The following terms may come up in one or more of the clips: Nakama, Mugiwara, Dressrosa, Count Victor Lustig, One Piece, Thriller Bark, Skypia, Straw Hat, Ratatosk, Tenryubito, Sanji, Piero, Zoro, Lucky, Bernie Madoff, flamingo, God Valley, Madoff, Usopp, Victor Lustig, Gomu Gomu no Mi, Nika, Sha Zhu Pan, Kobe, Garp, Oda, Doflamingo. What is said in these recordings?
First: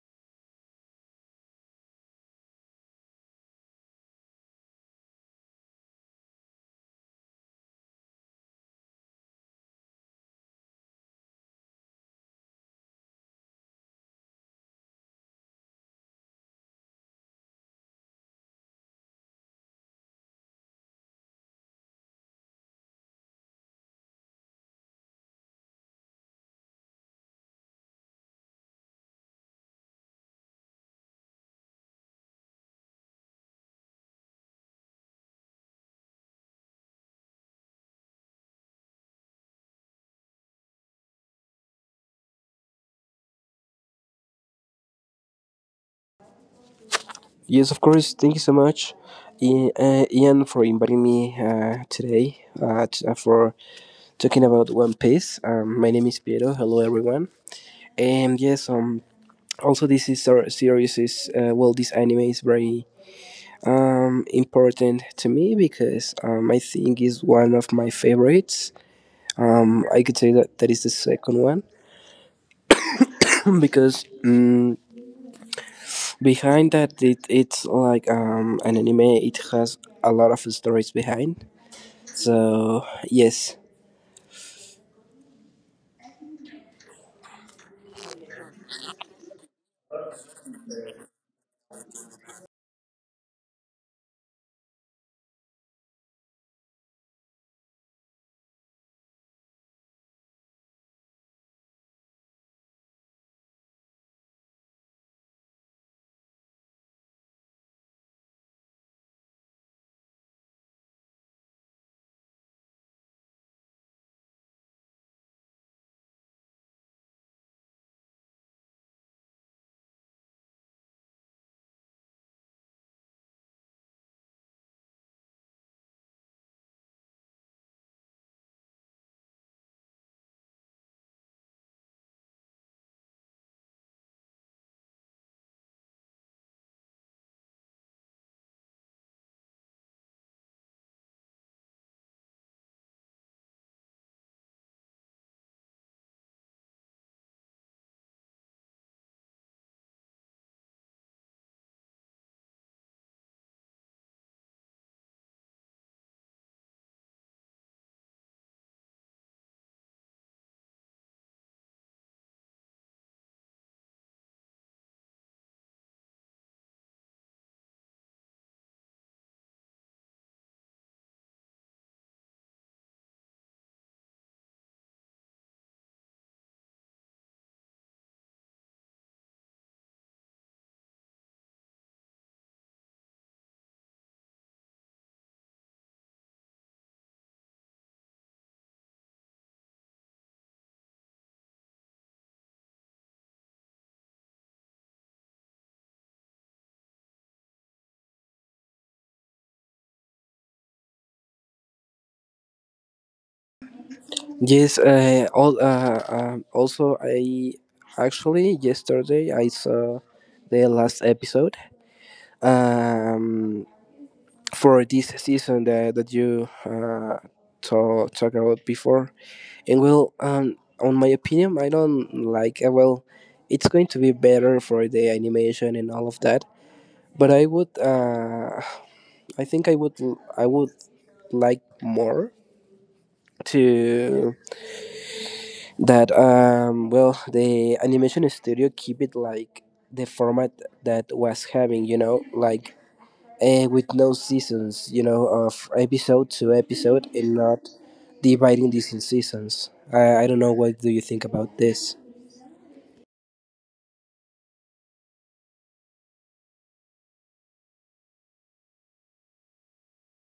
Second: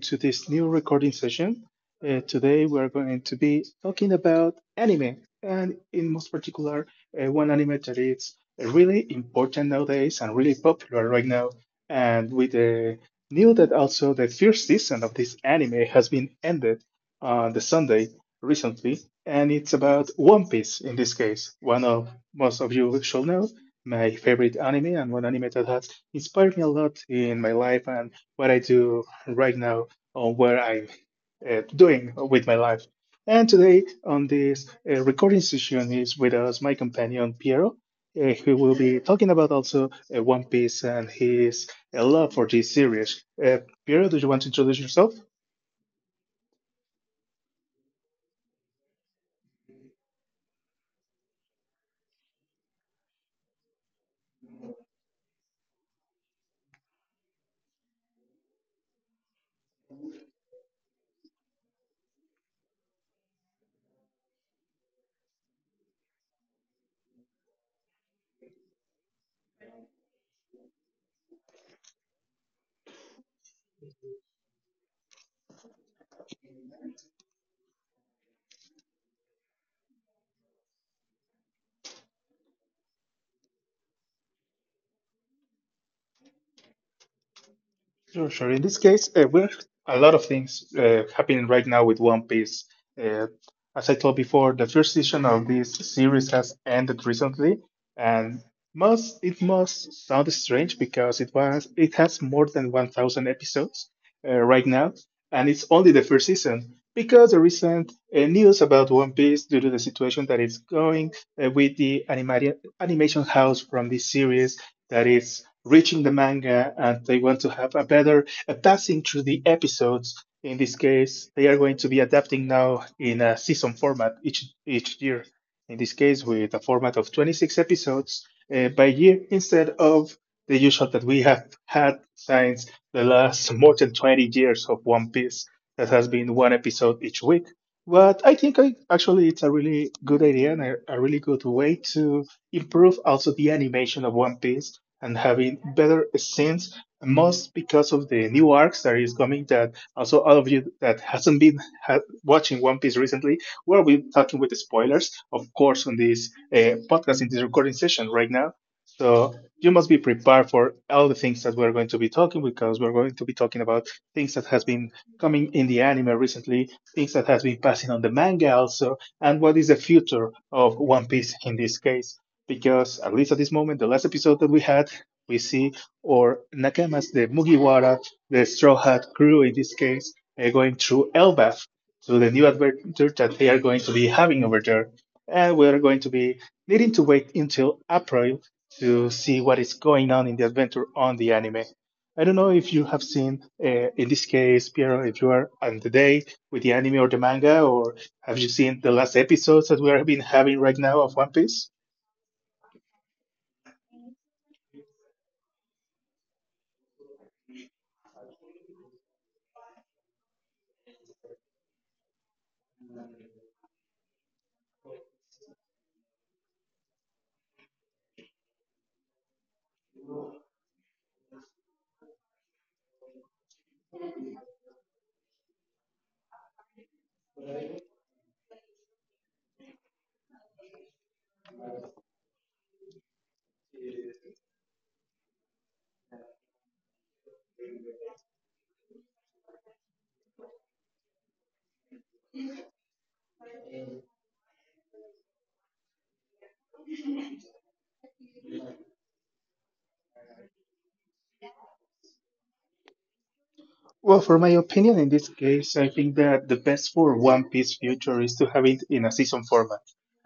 to this new recording session. Today, we're going to be talking about anime, and in most particular, one anime that is really important nowadays and really popular right now. And with the new that also the first season of this anime has been ended on the Sunday recently, and it's about One Piece in this case. One of most of you shall know my favorite anime and one anime that has inspired me a lot in my life and what I do right now on what I'm doing with my life. And today on this recording session is with us my companion Piero, who will be talking about also One Piece and his love for this series. Piero, do you want to introduce yourself? Yes, of course. Thank you so much, Ian, for inviting me today, for talking about One Piece. My name is Piero. Hello, everyone. And yes, also this is our series is well, this anime is very important to me because I think is one of my favorites. I could say that is the second one because behind that it's like an anime. It has a lot of stories behind. So yes, Sure, sure. In this case, we're a lot of things happening right now with One Piece. Uh, as I told before, the first season of this series has ended recently, and must it must sound strange because it has more than 1,000 episodes right now, and it's only the first season. Because the recent news about One Piece, due to the situation that it's going with the animation house from this series, that is reaching the manga and they want to have a better a passing through the episodes. In this case, they are going to be adapting now in a season format each year. In this case, with a format of 26 episodes by year instead of the usual that we have had since the last more than 20 years of One Piece that has been one episode each week. But actually it's a really good idea and a really good way to improve also the animation of One Piece and having better scenes, most because of the new arcs that is coming. That also all of you that hasn't been watching One Piece recently, we'll be talking with spoilers, of course, on this podcast in this recording session right now. So you must be prepared for all the things that we're going to be talking because we're going to be talking about things that has been coming in the anime recently, things that has been passing on the manga also, and what is the future of One Piece in this case because at least at this moment, the last episode that we had, we see or Nakamas, the Mugiwara, the Straw Hat crew in this case, going through Elbaf to the new adventure that they are going to be having over there. And we are going to be needing to wait until April to see what is going on in the adventure on the anime. I don't know if you have seen, in this case, Piero, if you are on the day with the anime or the manga, or have you seen the last episodes that we have been having right now of One Piece? yes. All, also, I Actually yesterday I saw the last episode, um, for this season that you talk about before. And well, on my opinion, I don't like. Well, it's going to be better for the animation and all of that. But I would, I think I would like more to. That well, the animation studio keep it like the format that was having, you know, like with no seasons, you know, of episode to episode and not dividing this in seasons. I don't know what do you think about this. Well, for my opinion, in this case, I think that the best for One Piece future is to have it in a season format.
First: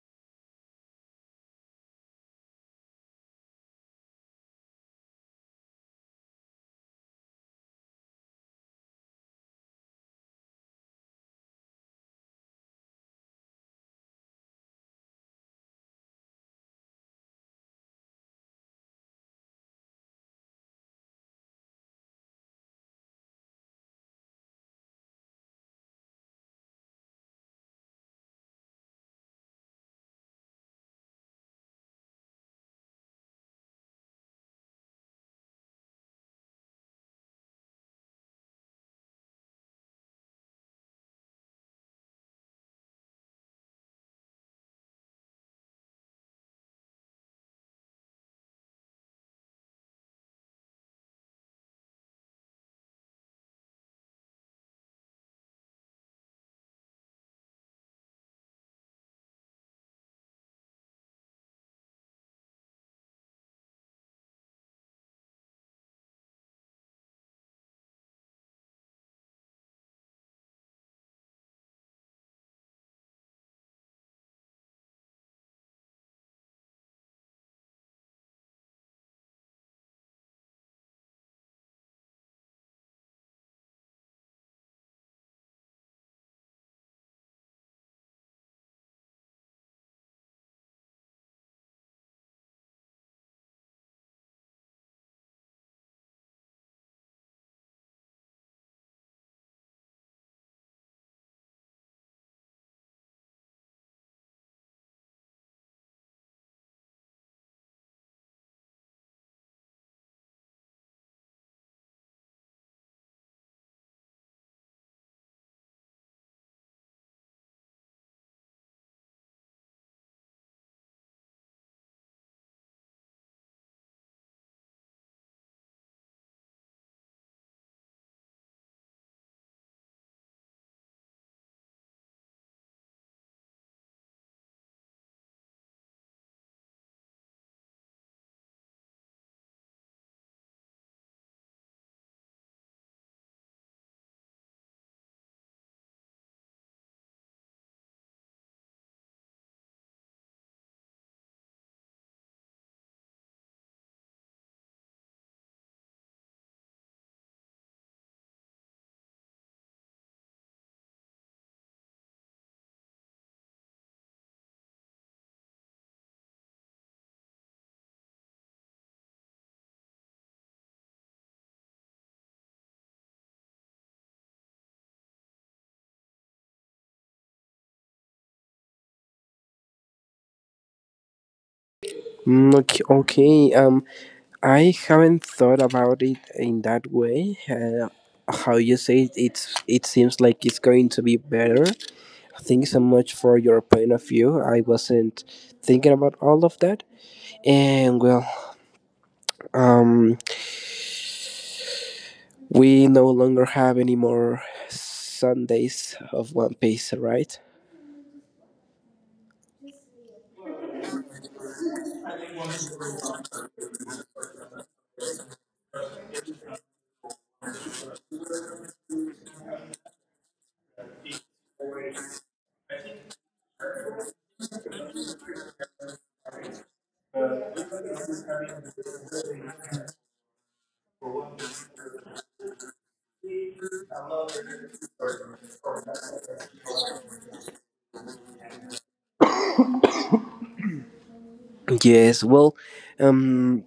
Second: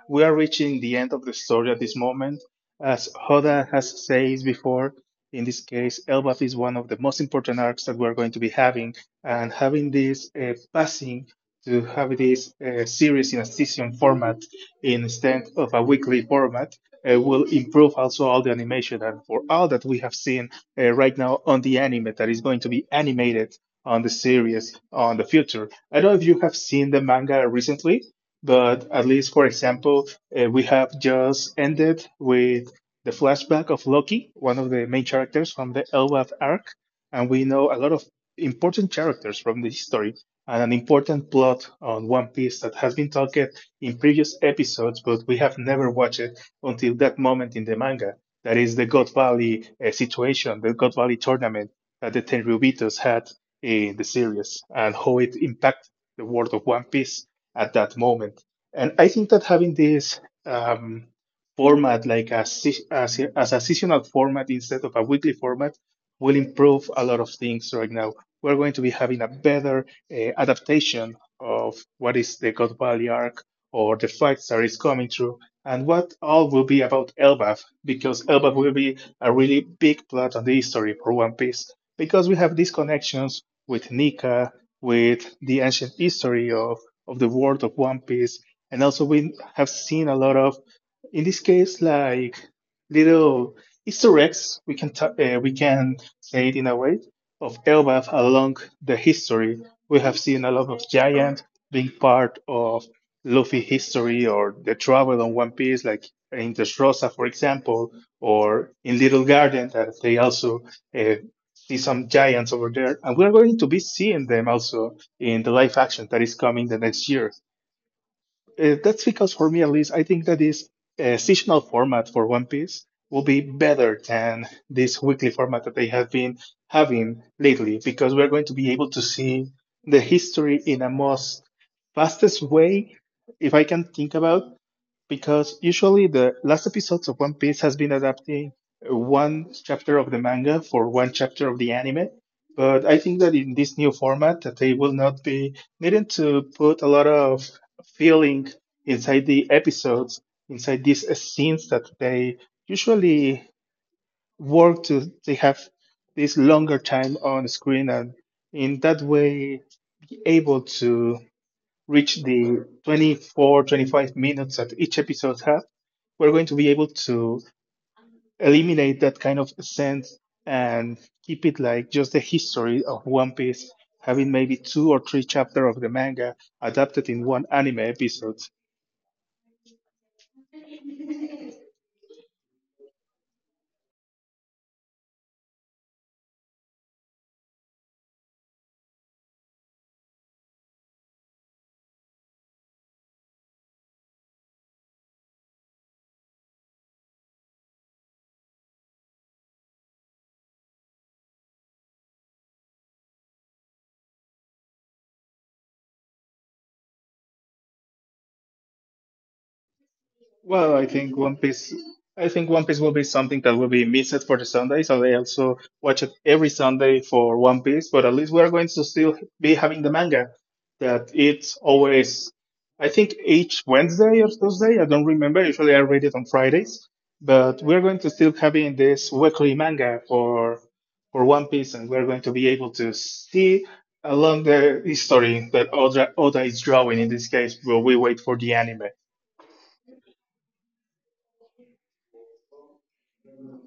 We are reaching the end of the story at this moment. As Hoda has said before, in this case, Elbaf is one of the most important arcs that we're going to be having, and having this passing to have this series in a season format instead of a weekly format will improve also all the animation and for all that we have seen right now on the anime that is going to be animated on the series on the future. I don't know if you have seen the manga recently, but at least, for example, we have just ended with the flashback of Loki, one of the main characters from the Elweth arc, and we know a lot of important characters from the history and an important plot on One Piece that has been talked in previous episodes, but we have never watched it until that moment in the manga. That is the God Valley situation, the God Valley tournament that the Tenryubitos had in the series and how it impacted the world of One Piece at that moment. And I think that having this um, format, like a, se- as a seasonal format instead of a weekly format, will improve a lot of things right now. We're going to be having a better adaptation of what is the God Valley arc or the fights that is coming through, and what all will be about Elbaf, because Elbaf will be a really big plot on the history for One Piece, because we have these connections with Nika, with the ancient history of the world of One Piece. And also, we have seen a lot of, in this case, like little Easter eggs, we can say it in a way, of Elbaf along the history. We have seen a lot of giants being part of Luffy history or the travel on One Piece, like in the Dressrosa, for example, or in Little Garden, that they also uh, see some giants over there, and we're going to be seeing them also in the live action that is coming the next year. That's because for me at least, I think that this seasonal format for One Piece will be better than this weekly format that they have been having lately, because we're going to be able to see the history in a most fastest way, if I can think about, because usually the last episodes of One Piece has been adapting one chapter of the manga for one chapter of the anime. But I think that in this new format, that they will not be needing to put a lot of feeling inside the episodes, inside these scenes that they usually work to. They have this longer time on screen, and in that way, able to reach the 24, 25 minutes that each episode has, we're going to be able to eliminate that kind of sense and keep it like just the history of One Piece, having maybe two or three chapters of the manga adapted in one anime episode. Okay, I haven't thought about it in that way. How you say it, it's, it seems like it's going to be better. Thanks so much for your point of view. I wasn't thinking about all of that. And well, um, we no longer have any more Sundays of One Piece, right? Well, I think One Piece. I think One Piece will be something that will be missed for the Sunday, so they also watch it every Sunday for One Piece. But at least we are going to still be having the manga. That it's always, I think each Wednesday or Thursday. I don't remember. Usually I read it on Fridays, but we're going to still having this weekly manga for One Piece, and we're going to be able to see along the history that Oda is drawing in this case, while we wait for the anime. Yes, well, um,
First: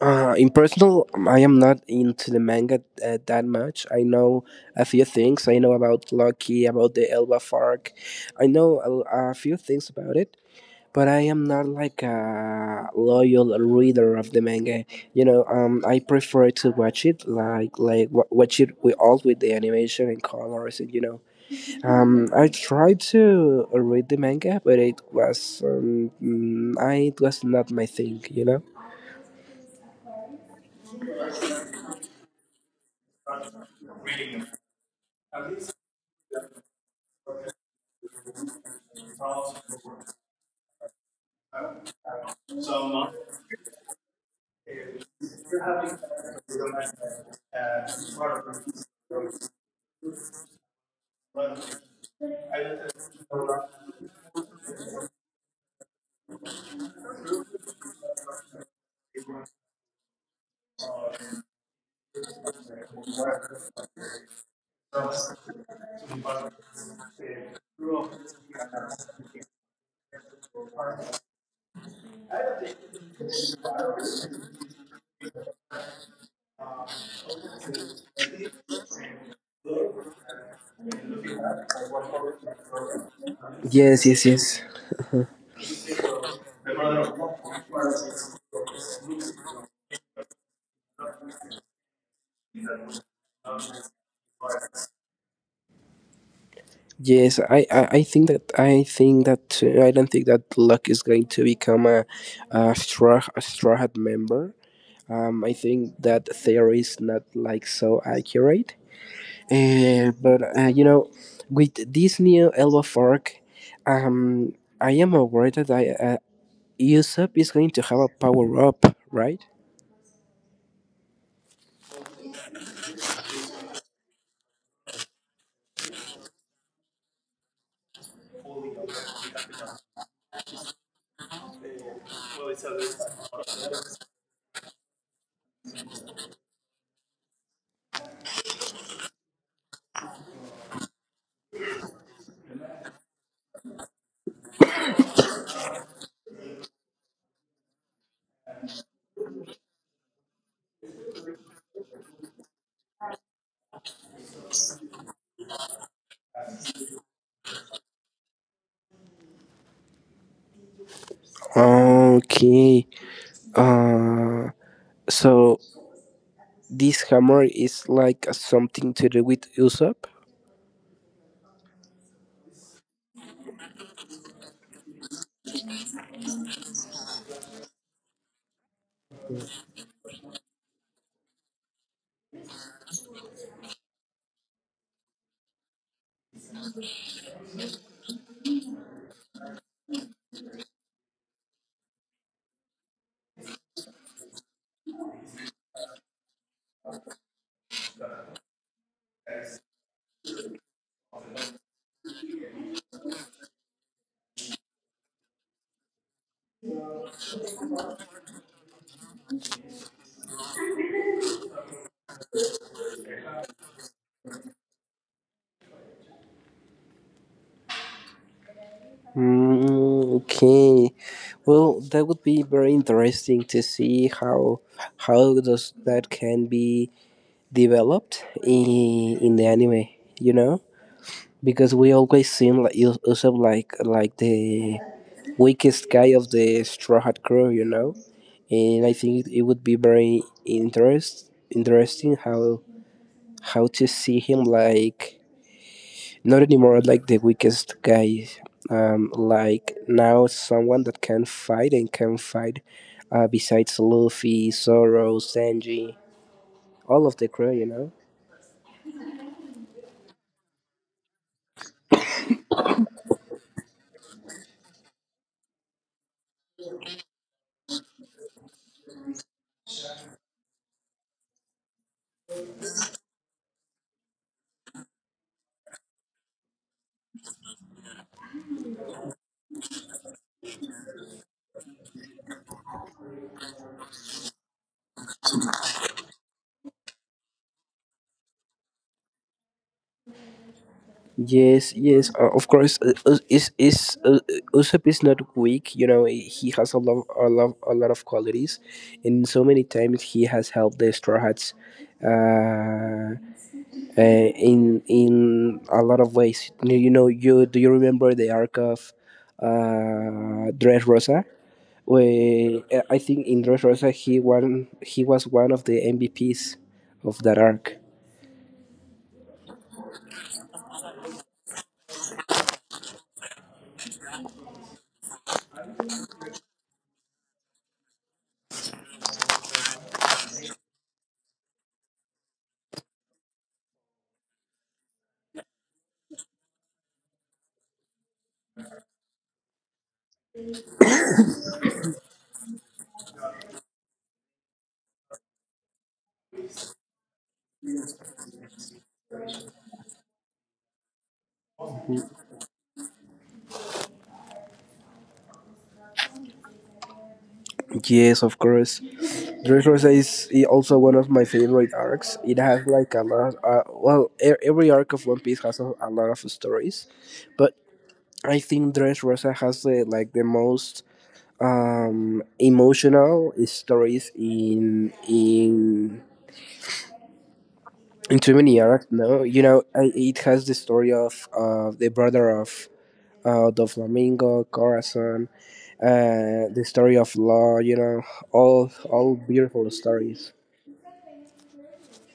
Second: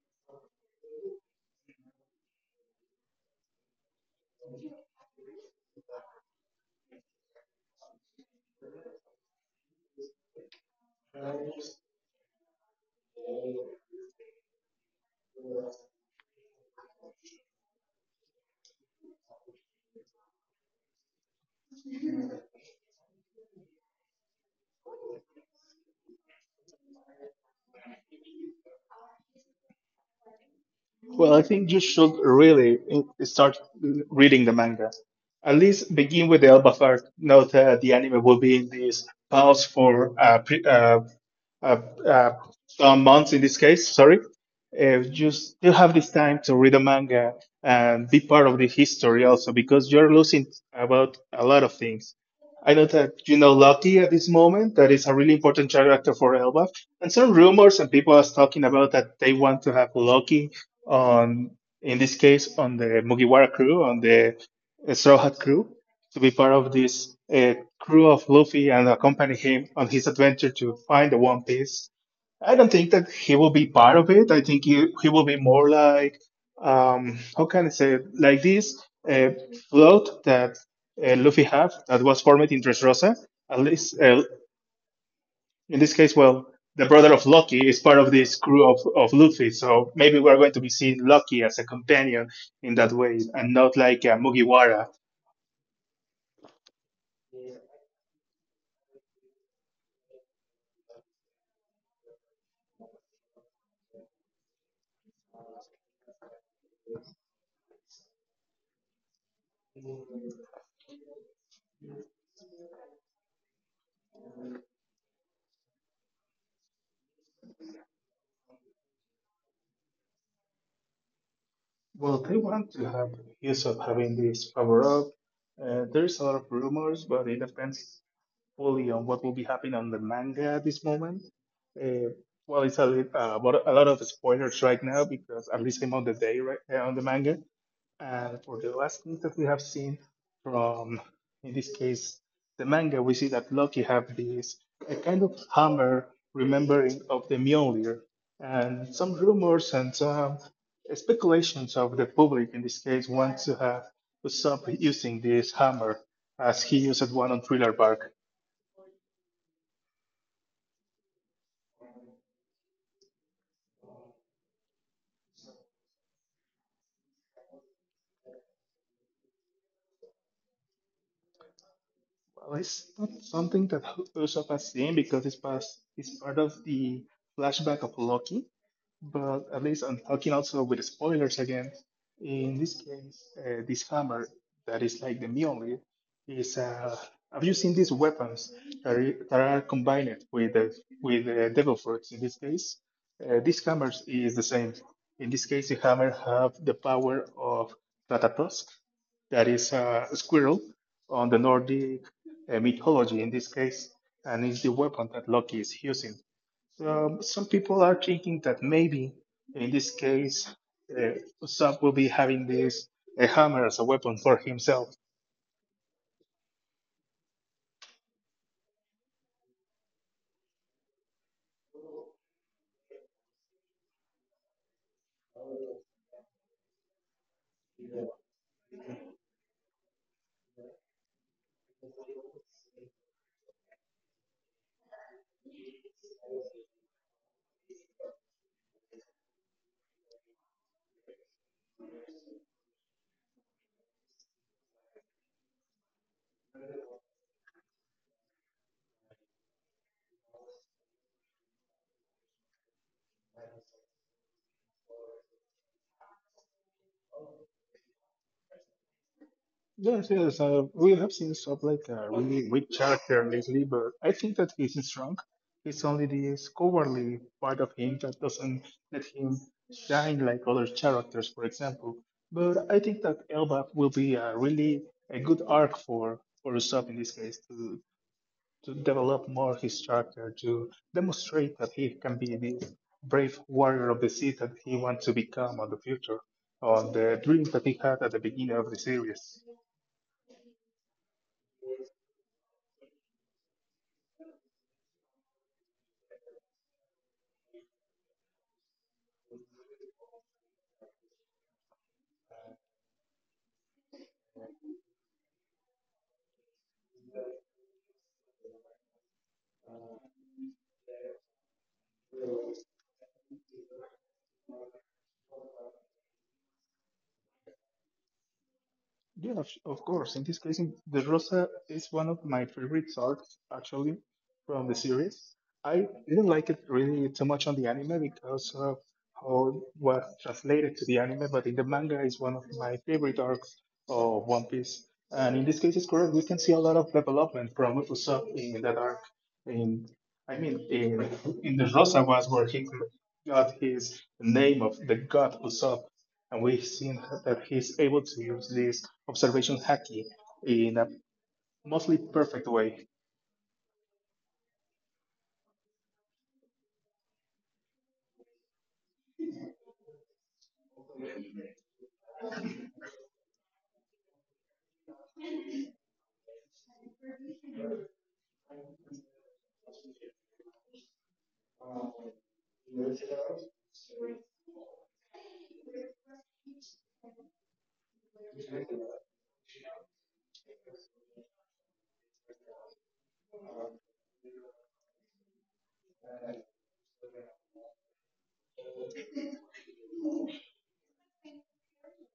in personal, I am not into the manga that much. I know a few things. I know about Lucky, about the Elba Fark. I know a few things about it, but I am not like a loyal reader of the manga. You know, I prefer to watch it like watch it with all with the animation and colors. And, you know, I tried to read the manga, but it was mm, I it was not my thing. You know. Well, I think you should really start reading the manga. At least begin with the Alba Fire. Note that the anime will be in this pause for uh, uh, some months in this case, sorry, you still have this time to read a manga and be part of the history also because you're losing about a lot of things. I know that you know Loki at this moment, that is a really important character for Elbaf, and some rumors and people are talking about that they want to have Loki on, in this case, on the Mugiwara crew, on the Straw Hat crew to be part of this crew of Luffy and accompany him on his adventure to find the One Piece. I don't think that he will be part of it. I think he will be more like, how can I say, it? Like this uh, float that Luffy have that was formed in Dressrosa. At least Yes, yes, yes. in this case, well, the brother of Lucky is part of this crew of Luffy, so maybe we're going to be seeing Lucky as a companion in that way, and not like a Mugiwara. Yes, I think that I think that, I don't think that Luck is going to become a straw hat member. I think that theory is not like so accurate. But you know, with this new Elba fork, um, I am aware that I Usopp is going to have a power up, right? Well, they want to have use of having this power up. There's a lot of rumors, but it depends fully on what will be happening on the manga at this moment. Uh, well, but a lot of spoilers right now because at least I'm on the day right on the manga. And for the last thing that we have seen from, in this case, the manga, we see that Loki have this a kind of hammer remembering of the Mjolnir, and some rumors and some speculations of the public in this case want to have Usopp using this hammer as he used one on Thriller Bark. Okay. Uh, so this hammer is like something to do with Usopp. Well, it's not something that Usopp has seen because it's part of the flashback of Loki. But at least I'm talking also with spoilers again. In this case, this hammer that is like the Mjolnir is. Have you seen these weapons that are combined with the devil fruits? In this case, this hammer is the same. In this case, the hammer have the power of Ratatosk, that is a squirrel on the Nordic mythology in this case, and is the weapon that Loki is using. Some people are thinking that maybe in this case, uh, Usopp will be having this a hammer as a weapon for himself. Okay. Well, that would be very interesting to see how does that can be developed in the anime, you know, because we always seen like Usopp like the weakest guy of the Straw Hat crew, you know, and I think it would be very interest interesting how to see him like not anymore like the weakest guy, like now someone that can fight and can fight, besides Luffy, Zoro, Sanji, all of the crew, you know. Yes, yes, we have seen Usopp like a really weak character lately, but I think that he's strong. It's only this cowardly part of him that doesn't let him shine like other characters, for example. But I think that Elbaf will be a really a good arc for Usopp in this case to develop more his character, to demonstrate that he can be this brave warrior of the sea that he wants to become in the future, or the dreams that he had at the beginning of the series. Yes, yes, of course. Us- is Usopp is not weak. You know, he has a lot of qualities, and so many times he has helped the Straw Hats, uh, in a lot of ways. You know, you remember the arc of, Dressrosa? Where I think in Dressrosa he won, he was one of the MVPs of that arc. Yeah, of course. In this case, in the Rosa is one of my favorite arcs actually from the series. I didn't like it really too much on the anime because of how it was translated to the anime, but in the manga is one of my favorite arcs of One Piece. And in this case, it's correct. We can see a lot of development from Usopp in that arc. In I mean, in the Rosa was where he got his name of the god Usopp and we've seen that he's able to use this observation hacking in a mostly perfect way. Yes, of course. Dress Rosa is also one of my favorite arcs. It has like a lot. Well, every arc of One Piece has a lot of stories, but I think Dress Rosa has the, like the most emotional stories in too many arcs. No, you know, it has the story of the brother of Doflamingo, Corazon, the story of Law. You know, all beautiful stories.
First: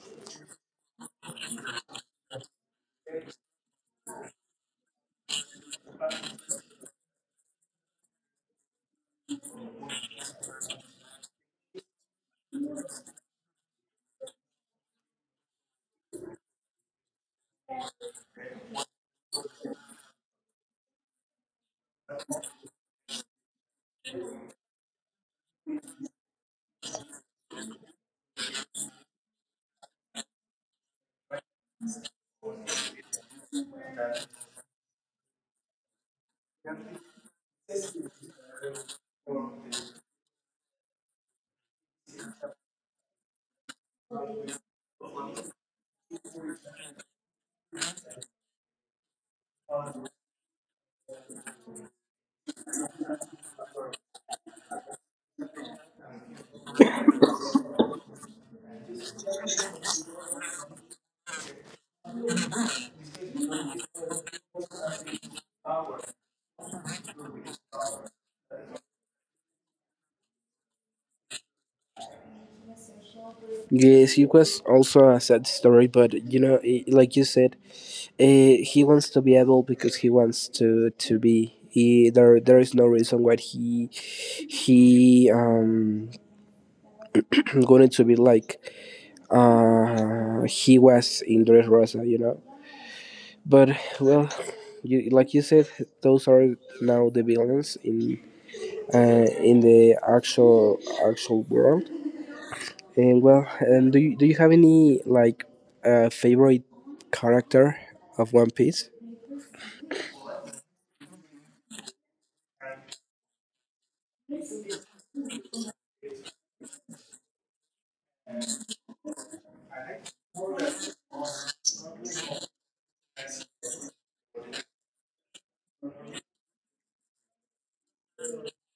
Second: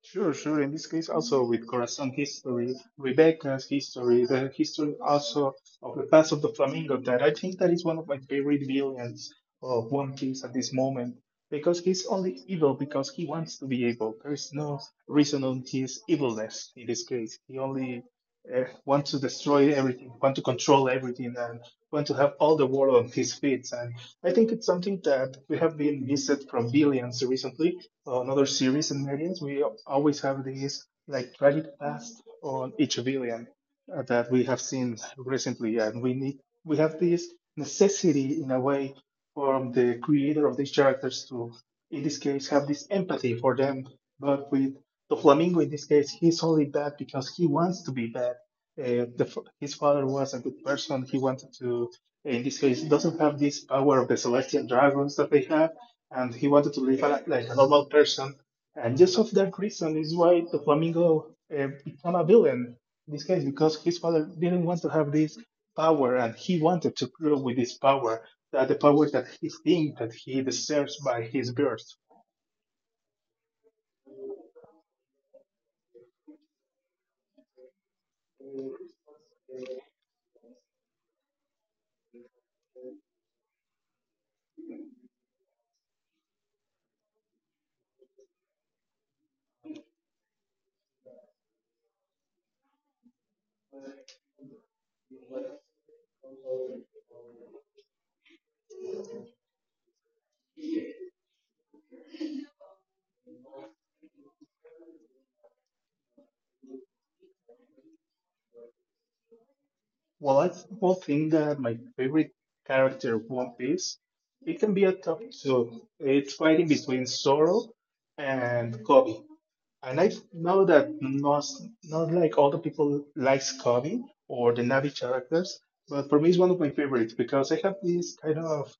Sure, sure. In this case, also with Khorasan history, Rebecca's history, the history also of the past of the flamingo, that I think that is one of my favorite villains of One Piece at this moment, because he's only evil because he wants to be evil. There is no reason on his evilness in this case. He only wants to destroy everything, want to control everything, and want to have all the world on his feet. And I think it's something that we have been missed from villains recently another series in medias, we always have these like tragic past on each villain that we have seen recently, yeah. And we need we have this necessity in a way from the creator of these characters to, in this case, have this empathy for them. But with the flamingo, in this case, he's only bad because he wants to be bad. His father was a good person. He wanted to, in this case, doesn't have this power of the celestial dragons that they have and he wanted to live a, like a normal person. And just of that reason is why the flamingo became a villain in this case because his father didn't want to have this power and he wanted to grow with this power, that the power that he thinks that he deserves by his birth. Yes, he was also a sad story, but you know, like you said, he wants to be able because he wants to be. There is no reason why he going to be like he was in Dress Rosa, you know. But well, you, like you said, those are now the villains in, in the actual actual world. And well, do you have any like favorite character of One Piece? Well, I will think that my favorite character One Piece, it can be a top two. It's fighting between Zoro and Kobe. And I know that not, not like all the people likes Kobe or the Navi characters, but for me it's one of my favorites because I have this kind of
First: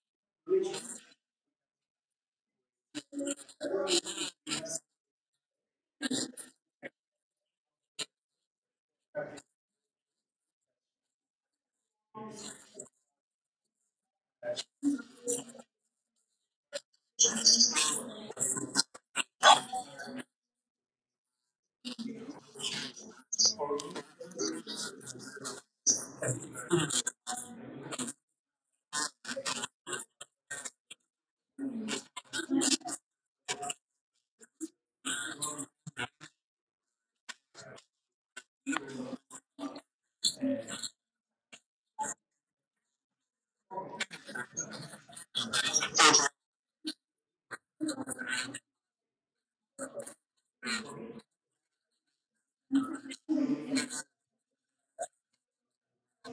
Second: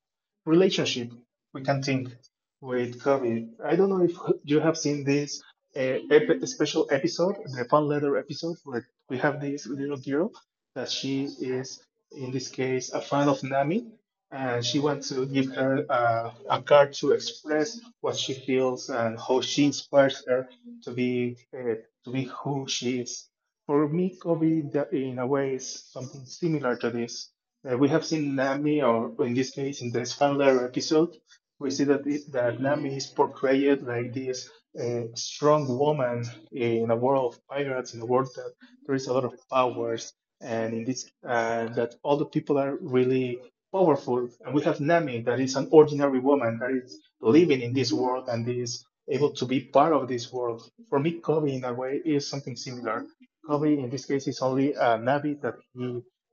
relationship we can think with Kobe. I don't know if you have seen this uh, special episode, the fan letter episode, where we have this little girl that she is in this case a fan of Nami, and she wants to give her a card to express what she feels and how she inspires her to be to be who she is. For me, Kobe, that in a way, is something similar to this. We have seen Nami, or in this case, in the Spandler episode, we see that it, that Nami is portrayed like this strong woman in a world of pirates, in a world that there is a lot of powers, and in this that all the people are really powerful and we have Nami that is an ordinary woman that is living in this world and is able to be part of this world. For me, Kobe in a way is something similar. Kobe in this case is only a Navi that he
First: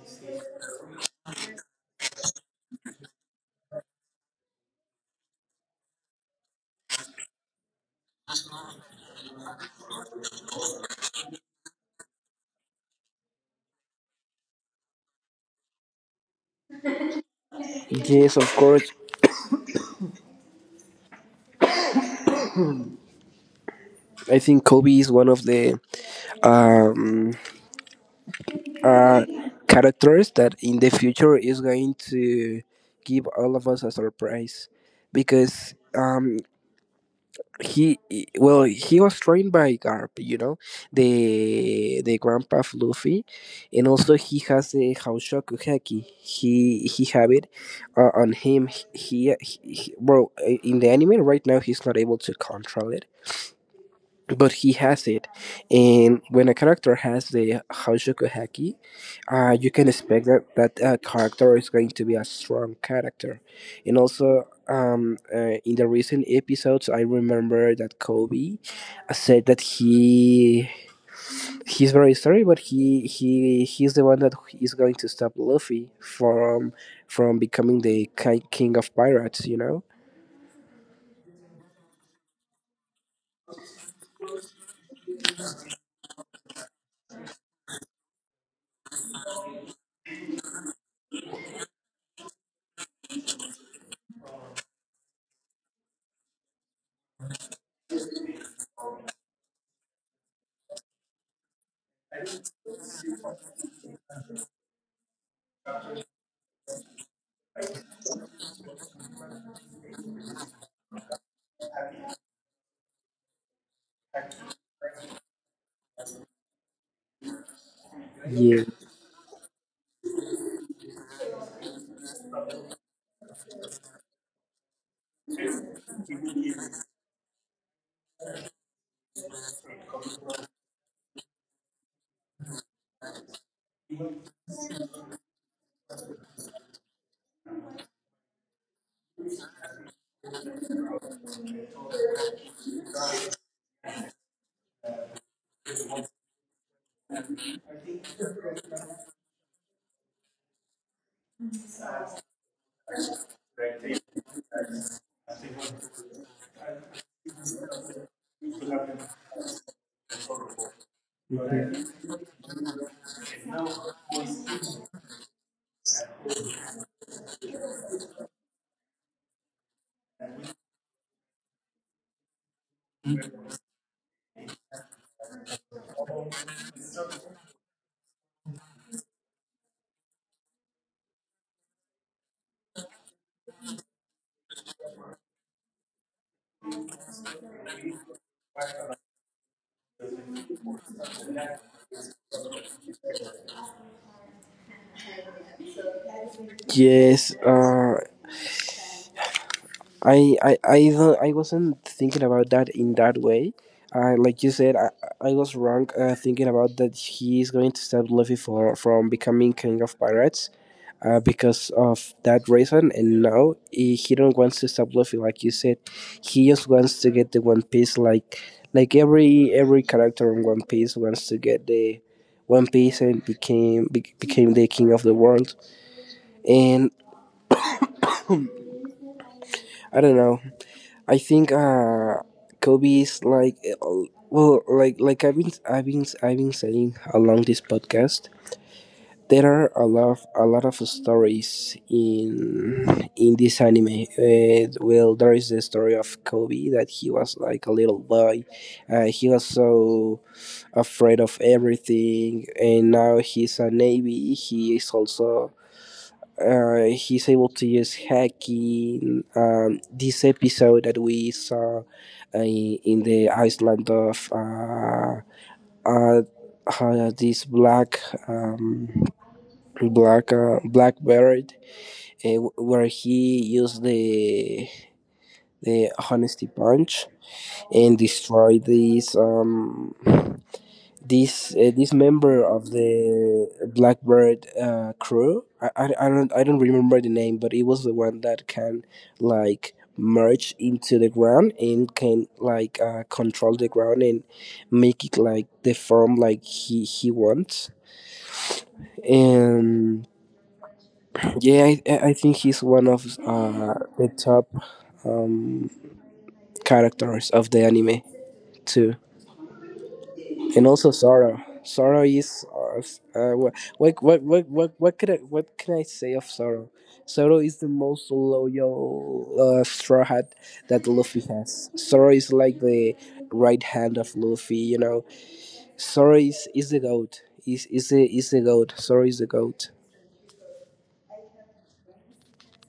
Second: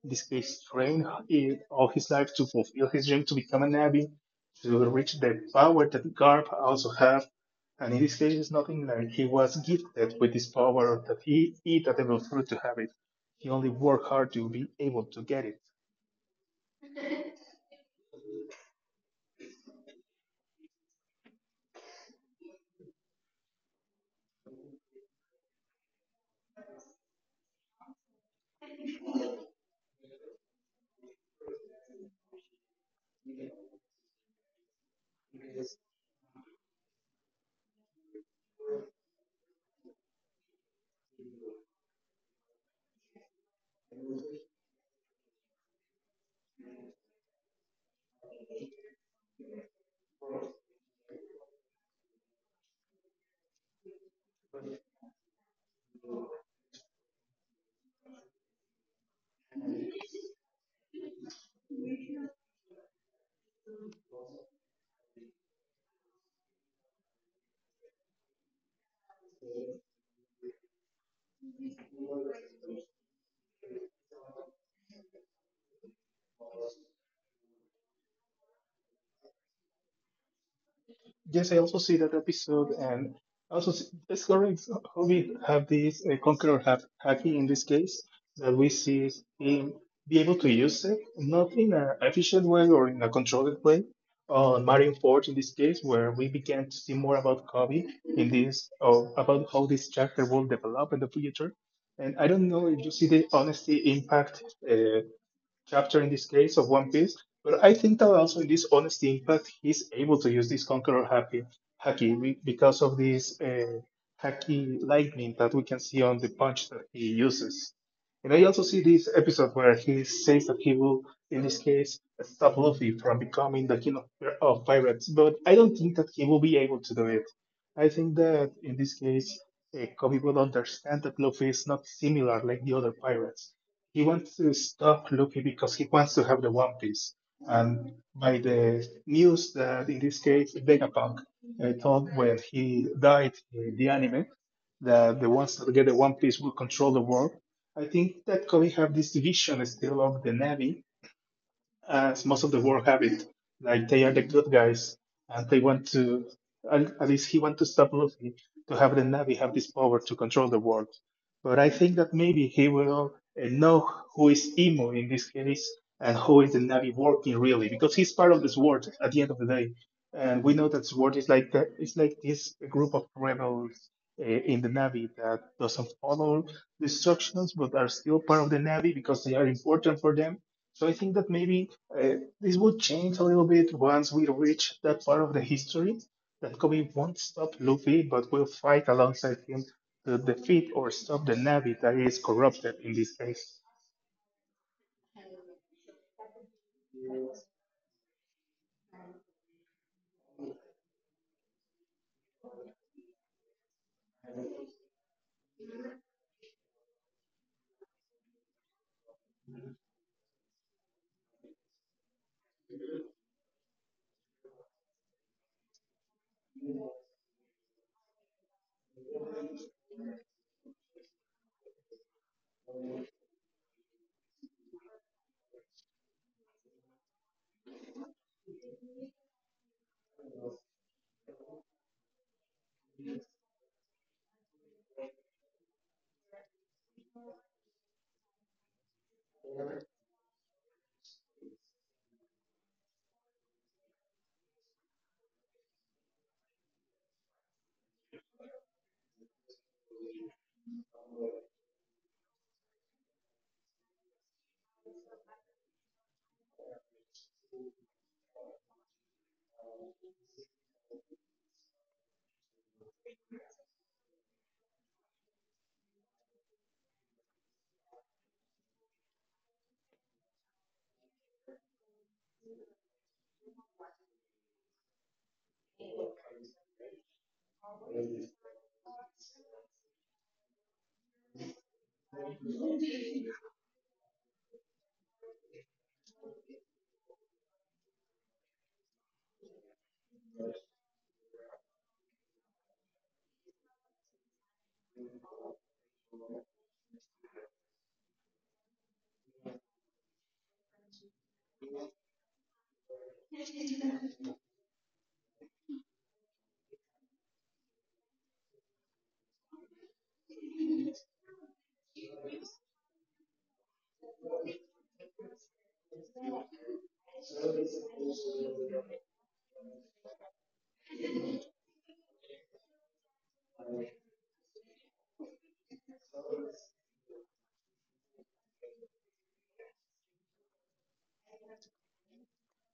in this case trained all his life to fulfill his dream to become a Navi, to reach the power that Garp also have. And in this case it's nothing like he was gifted with this power, that he eat a devil fruit to have it. You only work hard to be able to get it. Yes, of course. I think Kobe is one of the um, uh, characters that in the future is going to give all of us a surprise because well, he was trained by Garp, you know, the grandpa of Luffy, and also he has the Haushoku Heki. He have it on him. He well, in the anime right now he's not able to control it, but he has it. And when a character has the Hoshoku Haki, you can expect that character is going to be a strong character. And also in the recent episodes I remember that Kobe said that he's very sorry, but he's the one that is going to stop Luffy from becoming the king of pirates, you know. Yes, I also see that episode, and also see, that's correct. How we have this conqueror hacking in this case that we see is him be able to use it not in an efficient way or in a controlled way. On Marion Forge, in this case, where we began to see more about Kobe in this, or about how this character will develop in the future. And I don't know if you see the honesty impact uh, chapter in this case of One Piece. But I think that also in this honesty impact, he's able to use this conqueror Haki, haki because of this hacky lightning that we can see on the punch that he uses. And I also Yeah. see this episode where he says that he will, in this case, stop Luffy from becoming the king of pirates. But I don't think that he will be able to do it. I think that in this case, Kobe will understand that Luffy is not similar like the other pirates. He wants to stop Luffy because he wants to have the One Piece. And by the news that in this case Vegapunk told when he died in the anime, that the ones that get the One Piece will control the world. I think that could have this vision still of the Navy as most of the world have it. Like they are the good guys, and they want to. At least he want to stop Luffy to have the Navi have this power to control the world. But I think that maybe he will know who is Imo in this case and who is the Navi working really, because he's part of this world at the end of the day. And we know that sword is like the, it's like this group of rebels in the Navy that doesn't follow the instructions, but are still part of the Navy because they are important for them. So I think that maybe uh, this would change a little bit once we reach that part of the history, that Kobe won't stop Luffy, but will fight alongside him to defeat or stop the Na'vi that is corrupted in this case. Yes, I wasn't thinking about that in that way. Like you said, I was wrong thinking about that he is going to stop Luffy from becoming king of pirates, because of that reason. And now he don't wants to stop Luffy, like you said. He just wants to get the One Piece, like every character in One Piece wants to get the One Piece and became the king of the world. And I don't know. I think Kobe is like well, like I've been saying along this podcast. There are a lot of stories in this anime. Well, there is the story of Kobe that he was like a little boy. He was so afraid of everything, and now he's a navy. He is also he's able to use hacking. This episode that we saw in the island of uh, this black, um, black bird, where he used the honesty punch and destroyed this. This this member of the Blackbird crew. I don't remember the name, but it was the one that can like merge into the ground and can like control the ground and make it like the form like he wants. And yeah, I think he's one of the top um, characters of the anime too. And also sorrow. Sorrow is what, what can I say of sorrow? Sorrow is the most loyal straw hat that Luffy has. Sorrow is like the right hand of Luffy. You know, sorrow is the goat. Is the goat. Sorrow is the goat.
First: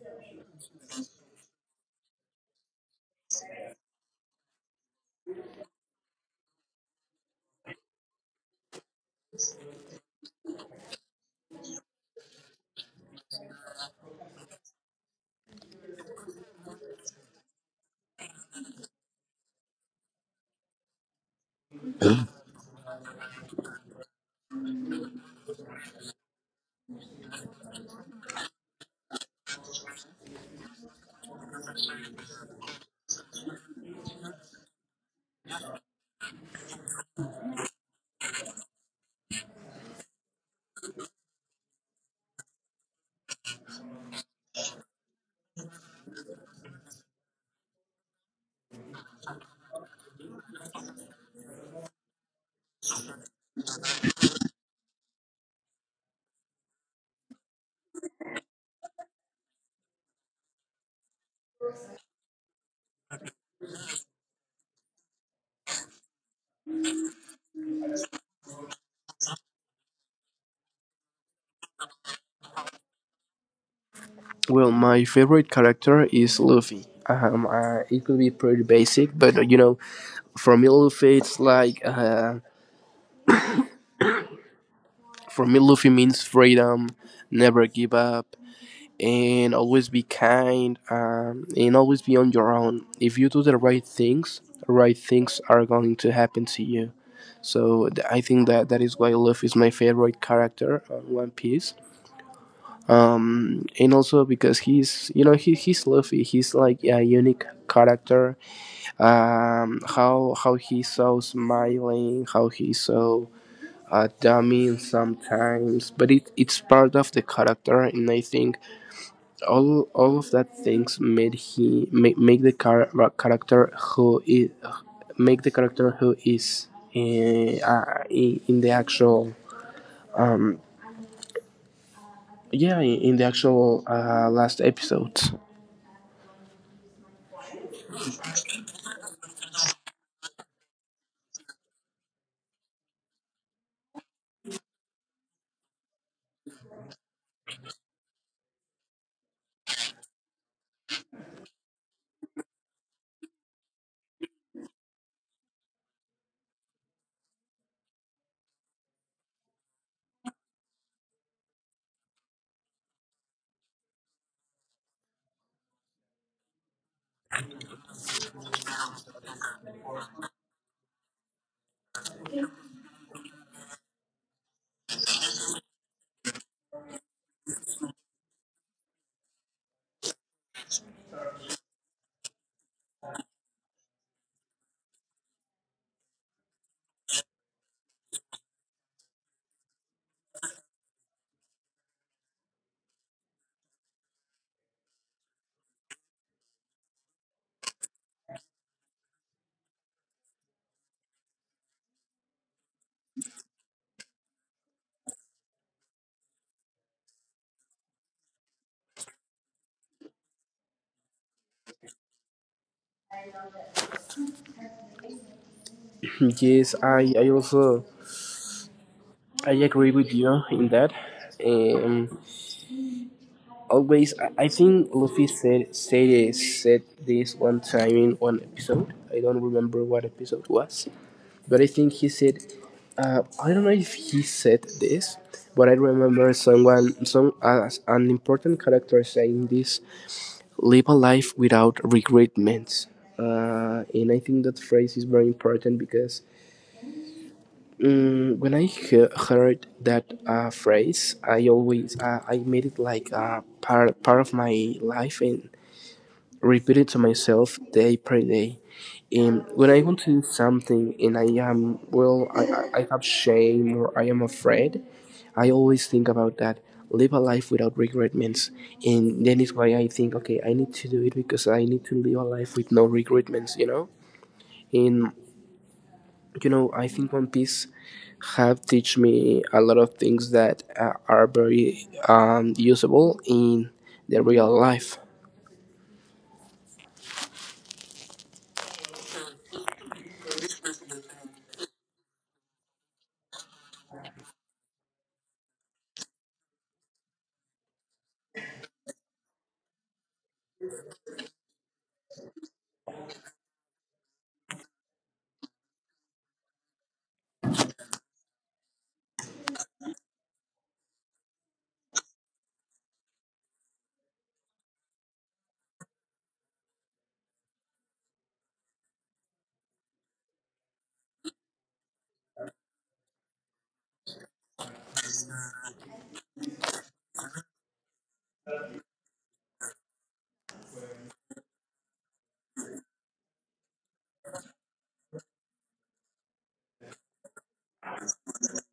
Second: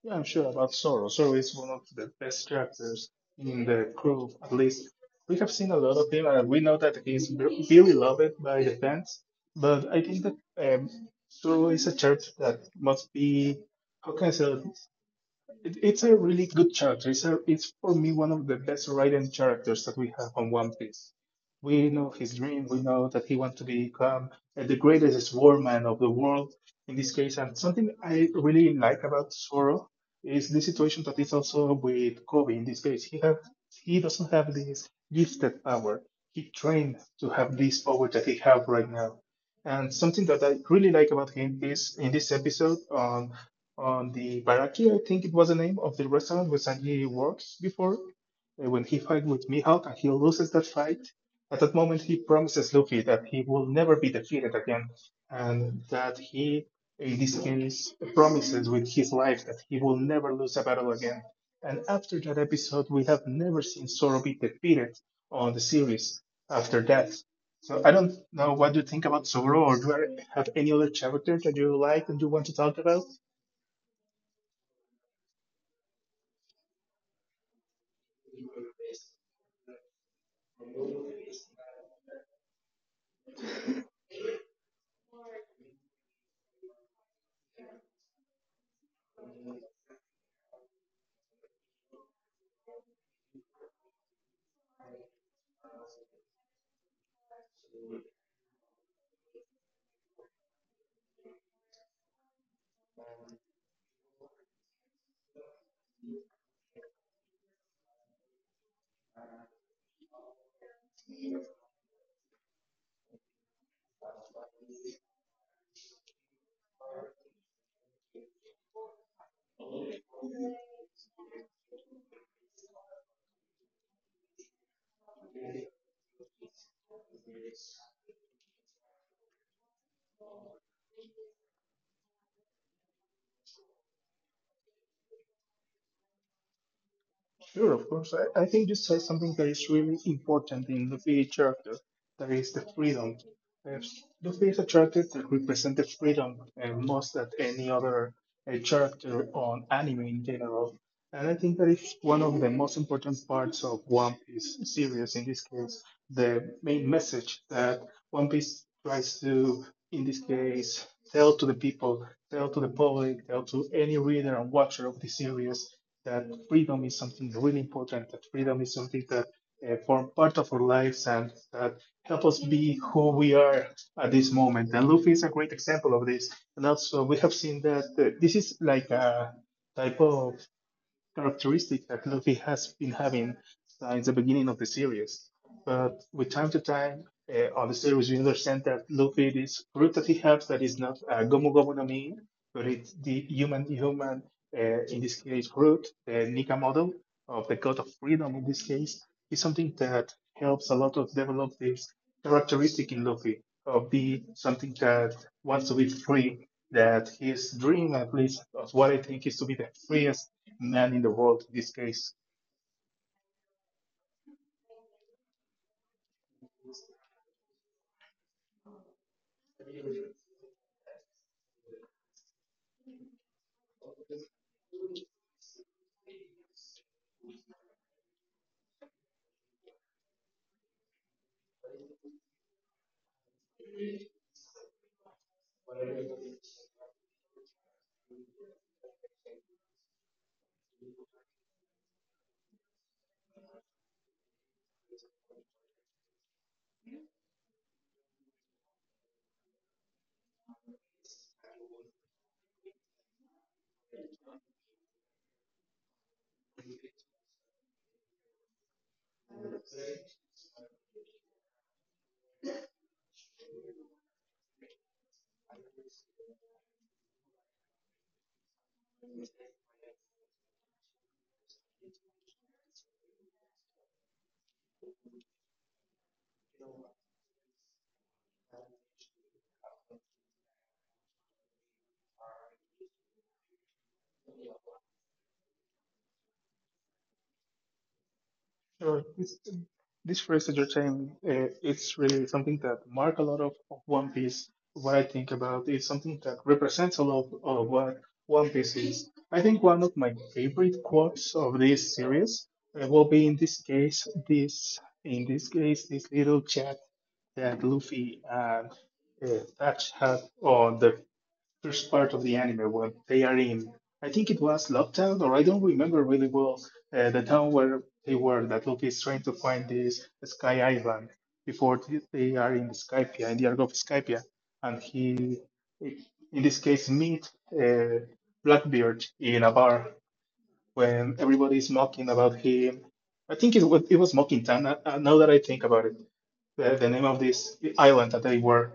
Yeah, I'm sure about Zoro. Zoro is one of the best characters in the crew, at least. We have seen a lot of him, and we know that he's really loved by the fans. But I think that Zoro is a character that must be, how can I say, it? It's a really good character. It's, a, it's for me one of the best written characters that we have on One Piece. We know his dream. We know that he wants to become the greatest warman of the world in this case. And something I really like about Zoro is the situation that is also with Kobe in this case. He have he doesn't have this gifted power. He trained to have this power that he have right now. And something that I really like about him is in this episode on the Baraki, I think it was the name of the restaurant where Sanji works before, when he fight with Mihawk and he loses that fight. At that moment, he promises Luffy that he will never be defeated again, and that he, in this case, promises with his life that he will never lose a battle again. And after that episode, we have never seen Zoro be defeated on the series after that. So I don't know what you think about Zoro, or do you have any other character that you like and you want to talk about? Well, my favorite character is Luffy. It could be pretty basic, but you know, for me, Luffy, it's like for me, Luffy means freedom, never give up, and always be kind, and always be on your own. If you do the right things, right things are going to happen to you, so I think that that is why Luffy is my favorite character on One Piece. And also because he's, you know, he's Luffy, he's like a unique character. How he's so smiling, how he's so dummy sometimes, but it, it's part of the character. And I think all of that things make the car character who is, make the character who is in the actual yeah in the actual last episode. Sure, of course. I think you said something that is really important in the PA charter, that is the freedom. Uh, The PA charter that represents the freedom most than any other charter on anime in general. And I think that is one of the most important parts of One Piece series, in this case, the main message that One Piece tries to, in this case, tell to the people, tell to the public, tell to any reader and watcher of the series that freedom is something really important, that freedom is something that form part of our lives and that help us be who we are at this moment. And Luffy is a great example of this. And also, we have seen that this is like a type of characteristic that Luffy has been having since the beginning of the series. But with time to time on the series, we understand that Luffy, this fruit that he has that is not Gomu Gomu no Mi, but it's the human human, in this case, fruit the Nika model of the God of Freedom in this case, is something that helps a lot of develop this characteristic in Luffy of the something that wants to be free that his dream, at least of what I think is to be the freest man in the world in this case. Yes, I also I agree with you in that. um, Always, I think Luffy said this one time in one episode. I don't remember what episode was, but I think he said. I don't know if he said this, but I remember someone, some, an important character saying this: "Live a life without regretments." And I think that phrase is very important because when I heard that phrase, I always, I made it like a part of my life and repeat it to myself day per day. And when I want to do something and I am well, I I have shame or I am afraid, I always think about that. Live a life without regretments, and then is why I think, okay, I need to do it because I need to live a life with no regretments, you know. And you know, I think One Piece have teach me a lot of things that are very usable in the real life. Sure. This phrase that you're saying, it's really something that mark a lot of One Piece. What I think about is something that represents a lot of what One Piece is. I think one of my favorite quotes of this series will be in this case, this in this case, this little chat Yeah, Luffy and Patch had on the first part of the anime when they are in, I think it was Love Town, or I don't remember really well the town where they were. That Luffy is trying to find this Sky Island before they are in Skypia, in the Argo of Skypia, and he, in this case, meet uh, Blackbeard in a bar when everybody is mocking about him. I think it was mocking time. Now that I think about it, the name of this island that they were.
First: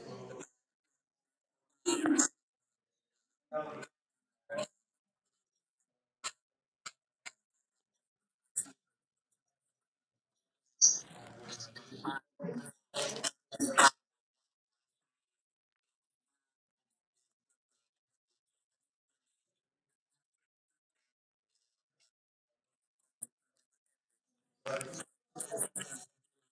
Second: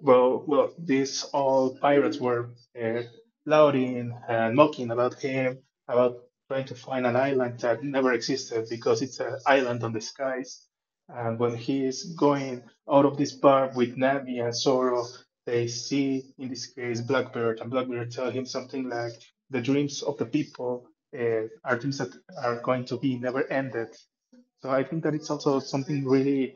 Well, well, these all pirates were uh, lauding and mocking about him, about trying to find an island that never existed because it's an island on the skies. And when he is going out of this bar with Navi and Sorrow, they see, in this case, Blackbird, and Blackbird tell him something like, "The dreams of the people are dreams that are going to be never ended," so I think that it's also something really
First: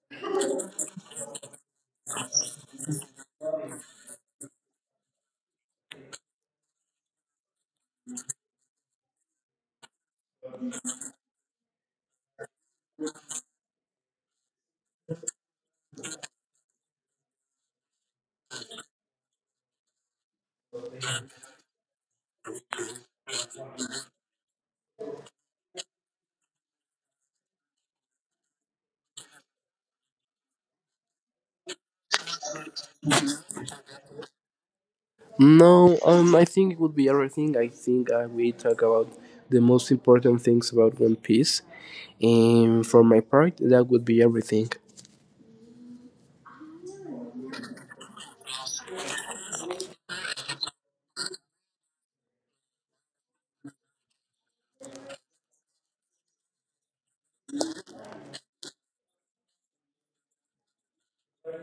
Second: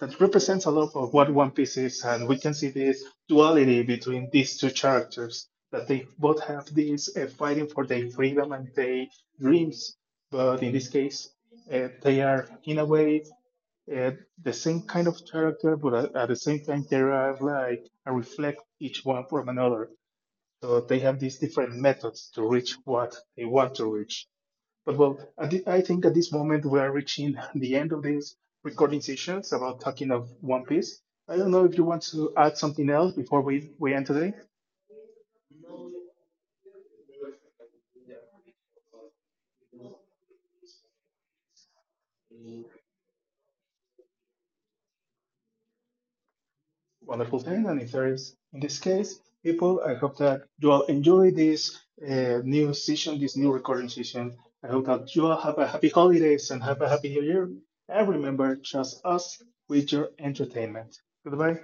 that represents a lot of what One Piece is, and we can see this duality between these two characters that they both have this fighting for their freedom and their dreams, but in this case, they are in a way uh, the same kind of character, but at the same time they are like a reflect each one from another. So they have these different methods to reach what they want to reach. But well, at I think at this moment we are reaching the end of this recording sessions about talking of One Piece. I don't know if you want to add something else before we end today. No, I think it would be everything. I think we talk about the most important things about One Piece, and for my part that would be everything. Wonderful thing. And if there is, in this case, people, I hope that you all enjoy this new session, this new recording session. I hope that you all have a happy holidays and have a happy new year. And remember, trust us with your entertainment. Goodbye.